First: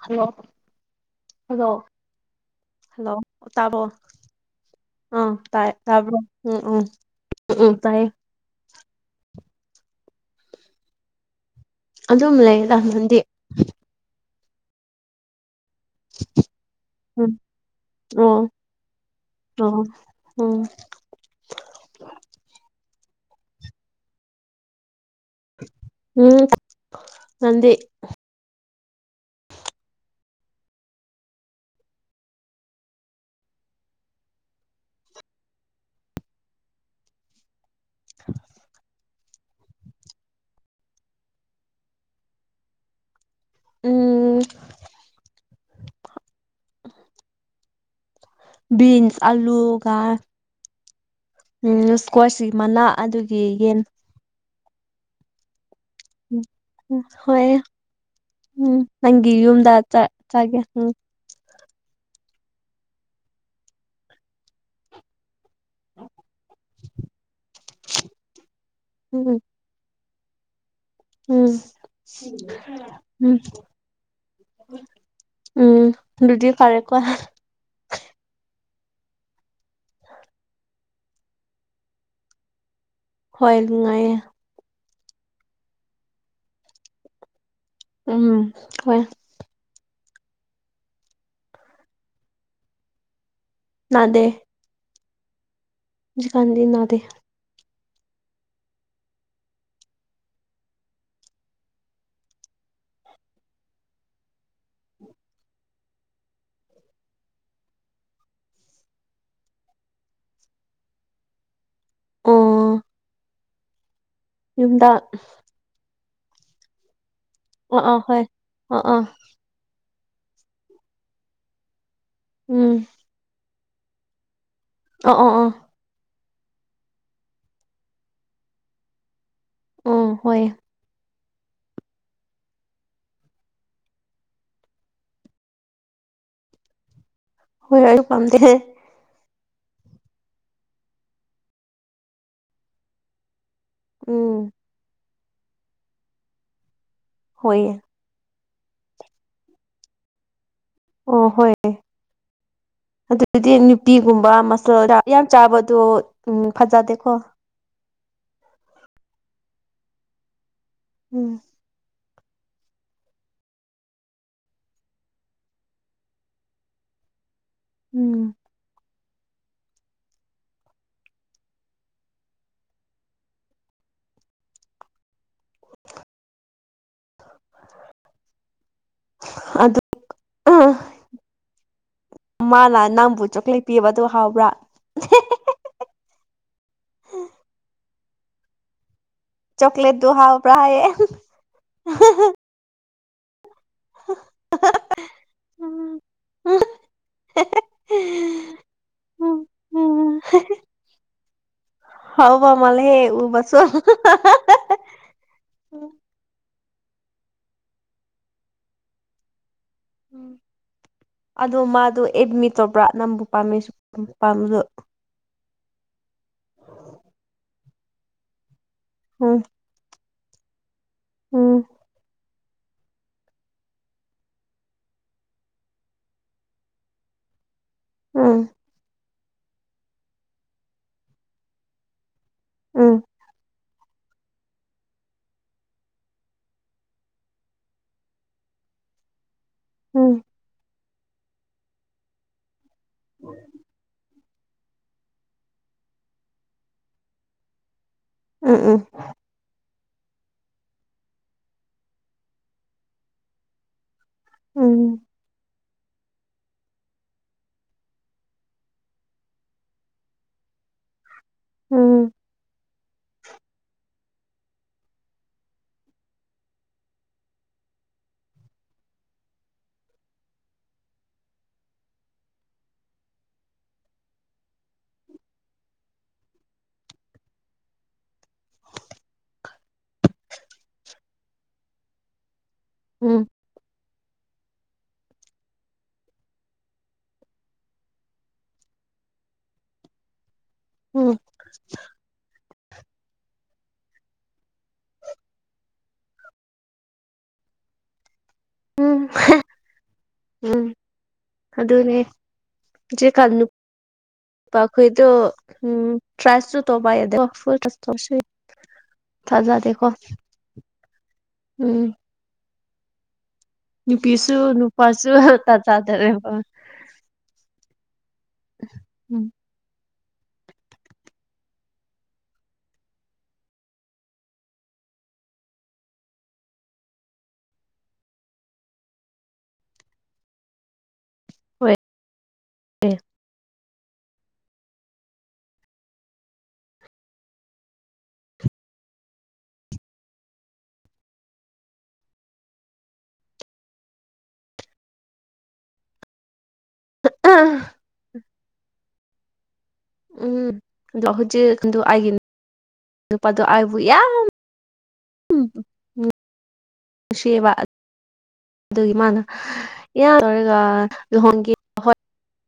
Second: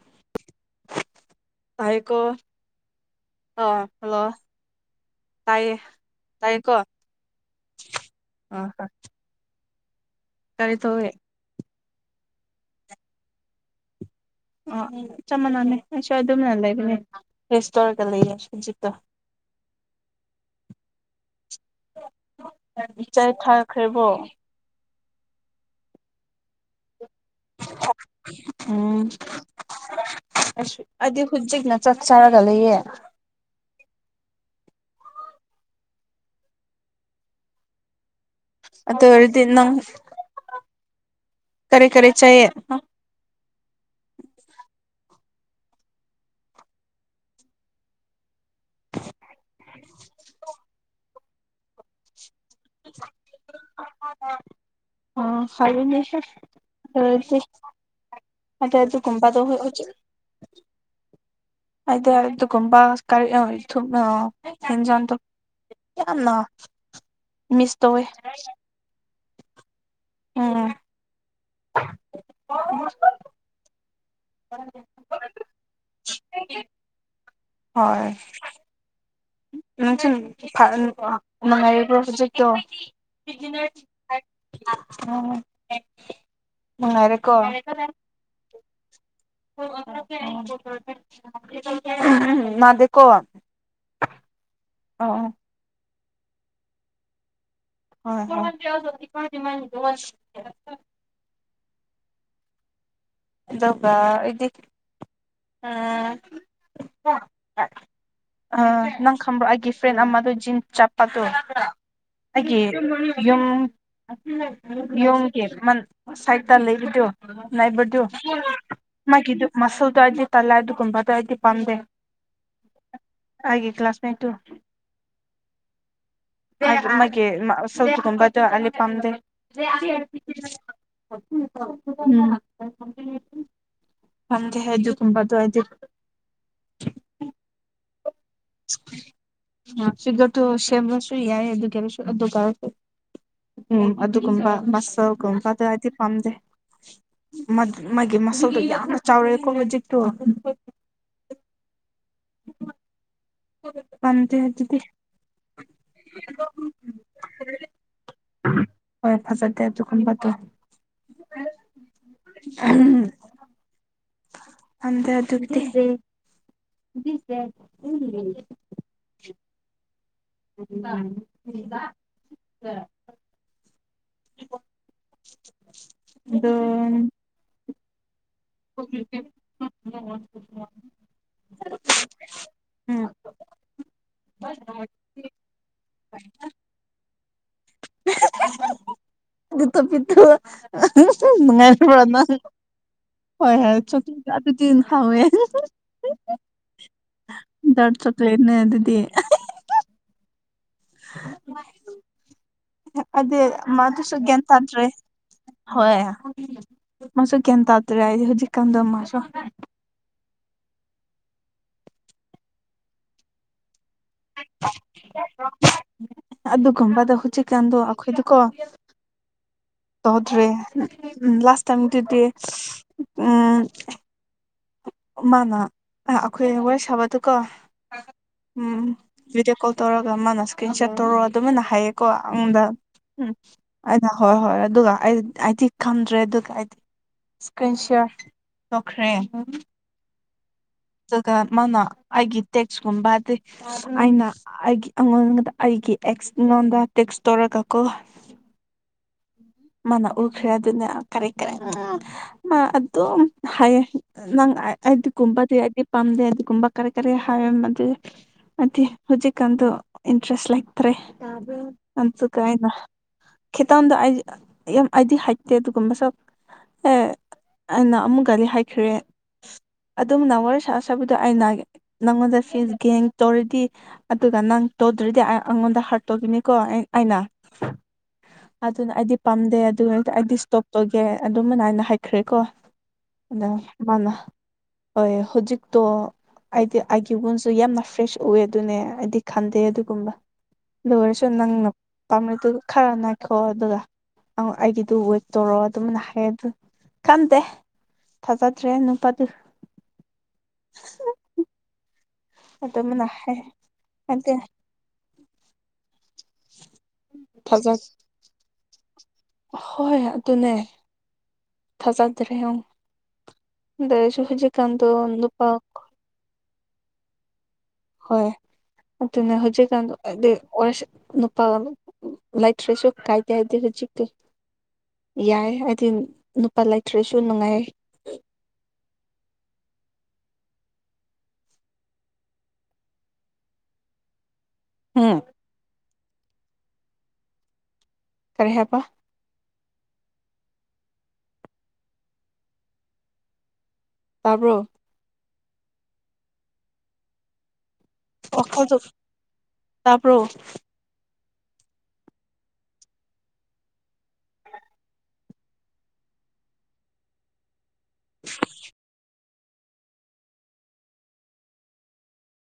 hello hello ꯇꯥꯏꯀꯣ hello ꯑꯥ ꯇꯥꯕꯣ ꯍꯜꯂꯣ ꯑ ꯇꯥꯏ ꯇꯥꯏꯌꯦ ꯇꯥꯕ ꯎꯝ ꯇꯥꯏꯌꯦꯀꯣ ꯎꯝ ꯎꯝ ꯇꯥꯏꯌꯦ [unintelligible] [unintelligible] ꯑꯗꯨꯝ ꯂꯩ ꯔꯃꯟꯗꯤ ꯑ ꯆꯞ ꯃꯥꯟꯅꯅꯦ ꯑꯩꯁꯨ ꯑꯗꯨꯝꯅ ꯂꯩꯕꯅꯦ ꯎꯝ ꯔꯦꯁ ꯇꯔꯒ ꯂꯩꯌꯦ ꯑꯣ ꯁꯖꯤꯠꯇꯣ [unintelligible] ꯆꯥꯏ ꯊꯥꯈ꯭ꯔꯦꯕꯣ ꯎꯝ ꯅꯗꯦ [unintelligible] ꯑ ꯍꯥꯏꯗꯤ ꯍꯧꯖꯤꯛꯅ ꯆꯥꯛ ꯆꯥꯔꯒ ꯂꯩꯌꯦ [inaudible] ꯑꯗꯨ ꯑꯣꯏꯔꯗꯤ ꯅꯪ ꯀꯔꯤ ꯀꯔꯤ ꯆꯥꯏꯌꯦ [unintelligible] ꯕꯤꯟꯁ ꯑꯜꯂꯨꯒ ꯎꯝ ꯏꯁꯀ꯭ꯋꯥꯁ ꯃꯅꯥ ꯑꯗꯨꯒꯤ ꯌꯦꯟ [unintelligible] ꯑꯣ ꯐꯅꯦ ꯎ ꯍꯣꯏ ꯎꯝ ꯑꯩꯗꯤ ꯅꯪꯒꯤ ꯑꯗꯨꯒꯨꯝꯕꯗꯣ ꯌꯨꯝꯗ ꯍꯧꯖꯤꯛ ꯆꯒꯦ ꯎꯝ [unintelligible] ꯀꯅꯥ ꯃꯤꯁ ꯇꯧꯋꯦ [unintelligible] ꯑꯣ ꯎꯝ ꯎꯝ [unintelligible] ꯎꯝ ꯑꯗꯨꯗꯤ ꯐꯔꯦ ꯀꯣ ꯍꯣꯏ ꯅꯪ ꯁꯨꯝ ꯅꯨꯡꯉꯥꯏꯔꯕ꯭ꯔꯣ ꯍꯧꯖꯤꯛꯇꯣ ꯍꯣꯏ ꯅꯨꯡꯉꯥꯏꯌꯦ ꯎꯝ ꯅꯨꯡꯉꯥꯏꯔꯤꯀꯣ ꯎꯝ ꯍꯣꯏ ꯃꯗꯤꯀꯣ ꯅꯥꯗꯦ ꯑꯣ ꯑꯣ ꯍꯧꯖꯤꯛ ꯀꯥꯟꯗꯤ ꯅꯗꯦ [unintelligible] ꯑꯗꯨꯒ ꯏꯗꯤ ꯎꯝ ꯑ ꯅꯪ ꯈꯪꯕ꯭ꯔꯣ ꯑꯩꯒꯤ ꯐ꯭ꯔꯦꯟ ꯑꯃꯗꯣ ꯖꯤꯟ ꯆꯠꯄꯗꯣ ꯑꯩ ꯀꯦ ꯑꯣ ꯌ ꯌꯨꯝꯗ ꯌꯣ ꯀꯦ ꯃ ꯁꯥꯏꯠ ꯇꯥ ꯂꯩꯈꯤꯗꯣ ꯑ ꯑꯥ ꯅꯥꯏꯕꯔꯗꯣ ꯍꯣꯏ ꯑꯥ ꯑꯥ ꯃꯥꯒꯤꯗꯨꯣ ꯃꯁꯜꯗꯣ ꯍꯥꯏꯗꯤ ꯇꯜꯂꯦ ꯑꯗꯨꯒꯨꯝꯕꯗ ꯑꯩꯗꯤ ꯄꯥꯝꯖꯩ ꯎꯝ ꯍꯥꯏꯦ ꯀ꯭ꯂꯥꯁ ꯃꯦꯠꯨ ꯑꯣ ꯑꯣ ꯑꯣ ꯃꯥꯒꯤ ꯁꯧꯠꯒꯨꯝꯕꯗ ꯑ ꯄꯥꯝꯗꯦ ꯎꯝ ꯍꯣꯏ [unintelligible] ꯍ ꯍꯥꯏꯗꯤ ꯇꯨꯝ ꯑꯗꯨ ꯍꯥꯏꯗꯤ ꯍꯣꯏ ꯌꯥ ꯄꯝꯗꯤꯦ ꯁꯤꯗ ꯇꯨ ꯁꯦꯝꯔꯁꯨ ꯌꯥꯏꯌꯦ ꯑꯗꯨ ꯀꯔꯁꯨ ꯑꯗꯨ ꯀꯔꯁꯨ ꯎꯝ ꯑꯗꯨꯒꯨꯝꯕ ꯃꯁꯥꯜꯒꯨꯝꯕ ꯑꯗꯨ ꯍꯥꯏꯗꯤ ꯄꯝꯗꯦ ꯍꯣꯏꯌꯦ ꯃꯥꯒꯤ ꯃꯁꯥꯜꯗꯣ ꯌꯥꯝꯅ ꯆꯥꯎꯔꯦꯀꯣ ꯍꯧꯖꯤꯛꯇꯣ ꯑꯣ ꯍꯣꯏ [inaudible] ꯑꯗꯨꯗꯤ ꯅꯨꯄꯤꯒꯨꯝꯕ ꯄꯥꯝꯗꯦ ꯑꯗꯨꯗꯤ ꯃꯁꯥꯜ ꯌꯥꯝ ꯆꯥꯕꯗꯣ ꯎꯝ ꯐꯖꯗꯦꯀꯣ ꯍꯣꯏ ꯐꯖꯗꯦ ꯑꯗꯨꯒꯨꯝꯕꯗꯣ ꯎꯝ ꯑꯍꯝ ꯈꯟꯗꯦ ꯑꯗꯨꯗꯤ ꯂꯧꯁꯤꯟꯕ ꯎꯝ ꯉꯝꯗꯕ ꯂꯧꯁꯤꯟꯕ ꯉꯝꯗꯕ ꯑꯗꯣ ꯂꯧꯁꯤꯟꯕ ꯉꯝꯗꯕ ꯃꯥꯂ ꯎꯝ ꯅꯪꯕꯨ ꯆꯣꯀ꯭ꯂꯦꯠ ꯄꯤꯕꯗꯨ ꯍꯥꯎꯕ꯭ꯔꯥ ꯎꯪ ꯍꯦ ꯍꯦ ꯕꯤꯠꯇ ꯆꯣꯀ꯭ꯂꯦꯠꯇꯨ ꯄꯤꯠꯇ ꯍꯥꯎꯕ꯭ꯔꯥ ꯍꯥꯏꯌꯦ ꯑ ꯍꯨꯡ ꯍꯨꯡ ꯅꯨꯡꯉꯥꯏꯕꯔꯥ ꯅꯪ ꯍꯣꯏ ꯍꯥꯏ ꯆꯣ ꯑꯗꯨ ꯑꯗꯨꯗꯤ ꯍꯥꯎꯋꯦ ꯑꯍꯤ ꯍꯤ ꯎꯝ ꯗꯥꯔꯛ ꯆꯣꯛꯂꯦꯠꯅꯦ ꯑꯗꯨꯗꯤ ꯎꯝ ꯎꯝ ꯍꯥꯎꯕ ꯃꯥꯜꯂꯦꯍꯦ ꯑꯗꯦ ꯎꯕꯁꯨ ꯃꯥꯗꯨꯁꯨ ꯒ꯭ꯌꯥꯟ ꯇꯥꯗ꯭ꯔꯦ ꯍꯣꯏ ꯃꯥꯁꯨ ꯒꯌꯥꯟ ꯇꯥꯗ꯭ꯔꯦ ꯍꯥꯏꯗꯤ ꯍꯧꯖꯤꯛꯀꯥꯟꯗꯣ ꯃꯥꯁꯨ ꯎꯝ ꯑꯗꯣ ꯃꯥꯗꯣ ꯑꯦꯗꯃꯤꯠ ꯇꯧꯕ꯭ꯔꯥ ꯅꯪꯕꯨ ꯄꯥꯝꯃꯦꯁꯨ ꯄꯥꯝꯕꯗꯣ ꯑꯗꯨꯒꯨꯝꯕꯗꯣ ꯍꯧꯖꯤꯛꯀꯥꯟꯗꯣ ꯑꯈꯣꯏꯗꯨꯀꯣ ꯎꯝ ꯇꯧꯗ꯭ꯔꯦ ꯎꯝ ꯎꯝ ꯂꯥꯁ ꯇꯥꯏꯝꯗꯨꯗꯤ ꯁꯁ ꯎꯝ ꯃꯥꯅ ꯑꯥ ꯑꯈꯣꯏ ꯋꯥꯔꯤ ꯁꯥꯕꯗꯨꯀꯣ ꯎꯝ ꯚꯤꯗꯤꯑꯣ ꯀꯣꯜ ꯇꯧꯔꯒ ꯃꯥꯅ ꯏꯁꯀ꯭ꯔꯤꯟ ꯁꯤꯌꯔ ꯇꯧꯔꯣ ꯑꯗꯨꯃꯥꯏꯅ ꯍꯥꯏꯌꯦꯀꯣ ꯑꯩꯉꯣꯟꯗ ꯎꯝ ꯑꯩꯅ ꯍꯣꯏ ꯍꯣꯏ ꯑꯗꯨꯒ ꯑꯩ ꯑꯩꯗꯤ ꯈꯪꯗ꯭ꯔꯦ ꯑꯗꯨꯒ ꯑꯩꯗꯤ ꯏꯁꯀ꯭ꯔꯤꯟ ꯁꯤꯌꯔ ꯇꯧꯈ꯭ꯔꯦ ꯎꯝ ꯎꯝ ꯆꯒ ꯃꯥꯅ ꯑꯩꯒꯤ ꯇꯦꯛꯁꯀꯨꯝꯕ ꯍꯥꯏꯕꯗꯤ ꯑꯩꯅ ꯑꯩꯒꯤ ꯑꯩꯉꯣꯟꯗ ꯑꯩꯒꯤ ꯑꯦꯛꯁ ꯉꯣꯟꯗ ꯇꯦꯛꯁ ꯇꯧꯔꯒꯀꯣ ꯎꯝ ꯎꯝ ꯃꯥꯅ ꯎꯈ꯭ꯔꯦ ꯑꯗꯨꯅ ꯀꯔꯤ ꯀꯔꯪ ꯃꯥ ꯑꯗꯨꯝ ꯍꯥꯏꯌꯦ ꯅꯪ ꯑꯥꯏ ꯎꯝ ꯑꯩꯗꯤ ꯀꯨꯝꯄꯗꯤ ꯑꯩꯗꯤ ꯄꯥꯝꯗꯦ ꯑꯗꯨꯒꯨꯝꯕ ꯀꯔꯤ ꯀꯔꯤ ꯍꯥꯏꯔꯝꯃꯗꯤ ꯍꯥꯏꯗꯤ ꯍꯧꯖꯤꯛꯀꯥꯟꯗꯣ ꯏꯟꯇ꯭ꯔꯦꯁ ꯂꯩ ꯇ꯭ꯔꯦ ꯇꯥꯕ꯭ꯔꯣ ꯎꯝ ꯑꯇꯨꯒ ꯑꯩꯅ ꯈꯤꯇꯪꯗ ꯑꯩꯖꯦ ꯌꯥꯝ ꯑꯩꯗꯤ ꯍꯩꯇꯦ ꯑꯗꯨꯒꯨꯝꯕꯁꯨ ꯑꯦ ꯑꯩꯅ ꯑꯃꯨꯛ ꯀꯔꯤ ꯍꯥꯏꯈ꯭ꯔꯦ ꯑꯗꯨꯝꯅ ꯋꯥꯔꯤ ꯁꯥ ꯁꯥꯕꯗꯣ ꯑꯩꯅ ꯅꯪꯉꯣꯟꯗ ꯐꯤꯁ ꯒꯦꯡ ꯇꯧꯔꯗꯤ ꯑꯗꯨꯒ ꯅꯪ ꯇꯧꯗ꯭ꯔꯗꯤ ꯑꯩ ꯑꯩꯉꯣꯟꯗ ꯍꯥꯔꯠ ꯇꯣꯒꯤꯅꯤꯀꯣ ꯑꯩ ꯑꯩꯅ ꯑꯗꯨꯅ ꯑꯩꯗꯤ ꯄꯥꯝꯗꯦ ꯑꯗꯨꯒ ꯑꯩꯗꯤ ꯏꯁꯇꯣꯞ ꯇꯧꯒꯦ ꯑꯗꯨꯃꯥꯏꯅ ꯍꯥꯏꯅ ꯍꯥꯏꯈ꯭ꯔꯦꯀꯣ ꯎꯝ ꯗ ꯃꯥꯅ ꯍꯣꯏ ꯍꯧꯖꯤꯛꯇꯣ ꯍꯥꯏꯗꯤ ꯑꯩꯒꯤ ꯒꯨꯟꯁꯨ ꯌꯥꯝꯅ ꯐ꯭ꯔꯦꯁ ꯑꯣꯏ ꯑꯗꯨꯅꯦ ꯑꯩꯗꯤ ꯈꯟꯗꯦ ꯑꯗꯨꯒꯨꯝꯕ ꯎꯝ ꯑꯗꯨꯑꯣꯏꯔꯁꯨ ꯅꯪꯅ ꯄꯥꯝꯔꯗꯨ ꯈꯔ ꯉꯥꯏꯈꯣ ꯑꯗꯨꯒ ꯑꯩꯒꯤꯗꯨꯣ ꯋꯦꯠ ꯇꯧꯔꯣ ꯑꯗꯨꯝꯅ ꯍꯥꯏꯌꯦ ꯑꯗꯨ ꯈꯟꯗꯦ ꯊꯥꯖ ꯇ꯭ꯔꯦ ꯅꯤꯄꯥꯗꯤ ꯎꯝ ꯑꯗꯨꯅꯤ ꯑꯗꯨꯃꯥꯏꯅ ꯍꯧꯖꯤꯛꯀꯥꯟ ꯍꯥꯏ ꯍꯥꯏꯗꯤ ꯅꯨꯞ ꯍꯣꯏꯗꯣ ꯎꯝ ꯇ꯭ꯔꯥꯏꯁꯨ ꯇꯣꯕꯥꯥ ꯌꯥꯗꯦ ꯀꯣ ꯐꯨꯜ ꯊꯥꯖ ꯇ꯭ꯔꯁ ꯇꯧꯕꯁꯨ ꯊꯥꯖꯗꯦꯀꯣ ꯍꯣꯏ ꯑꯗꯨꯅꯦ ꯎꯝ ꯊꯥꯖꯗ꯭ꯔꯦ ꯑꯣꯡ ꯅꯨꯄꯤꯁꯨ ꯅꯨꯄꯥꯁꯨ ꯅꯨꯄꯥ ꯑ ꯇꯥꯖꯗ꯭ꯔꯦꯕ ꯍꯣꯏ ꯎꯝ ꯑꯗꯨꯅꯦ ꯍꯧꯖꯤꯛꯀꯥꯟꯗꯣ ꯍꯥꯏꯗꯤ ꯑꯣꯏꯔꯁꯤ ꯅꯨꯄꯥꯒꯥ ꯂꯣꯏ ꯂꯩꯇꯔꯁꯨ ꯀꯥꯏꯗꯦ ꯍꯥꯏꯗꯤ ꯍꯨꯖꯤꯛꯇꯤ ꯌꯥꯏ ꯑꯩꯗꯤ ꯅꯨꯄꯥ ꯂꯩꯇ꯭ꯔꯁꯨ ꯅꯨꯡꯉꯥꯏꯌꯦ ꯍꯣꯏ ꯎꯝ ꯀꯔꯤ ꯍꯥꯏꯄꯥ ꯇꯥꯕ꯭ꯔꯣ [unintelligible] ꯋꯥꯈꯜꯗꯨ ꯎꯝ ꯗꯣ ꯍꯧꯖꯤꯛ ꯑꯗꯨ ꯑꯩꯒꯤ ꯅꯨꯄꯥꯗꯣ ꯑꯩꯕꯨ ꯌꯥꯝ [unintelligible] ꯅꯨꯡꯁꯤꯕ ꯑꯗꯨꯒꯤ ꯃꯥꯅ ꯏꯔꯥꯡ ꯇꯧꯔꯒ ꯂꯨꯍꯣꯡꯒꯦ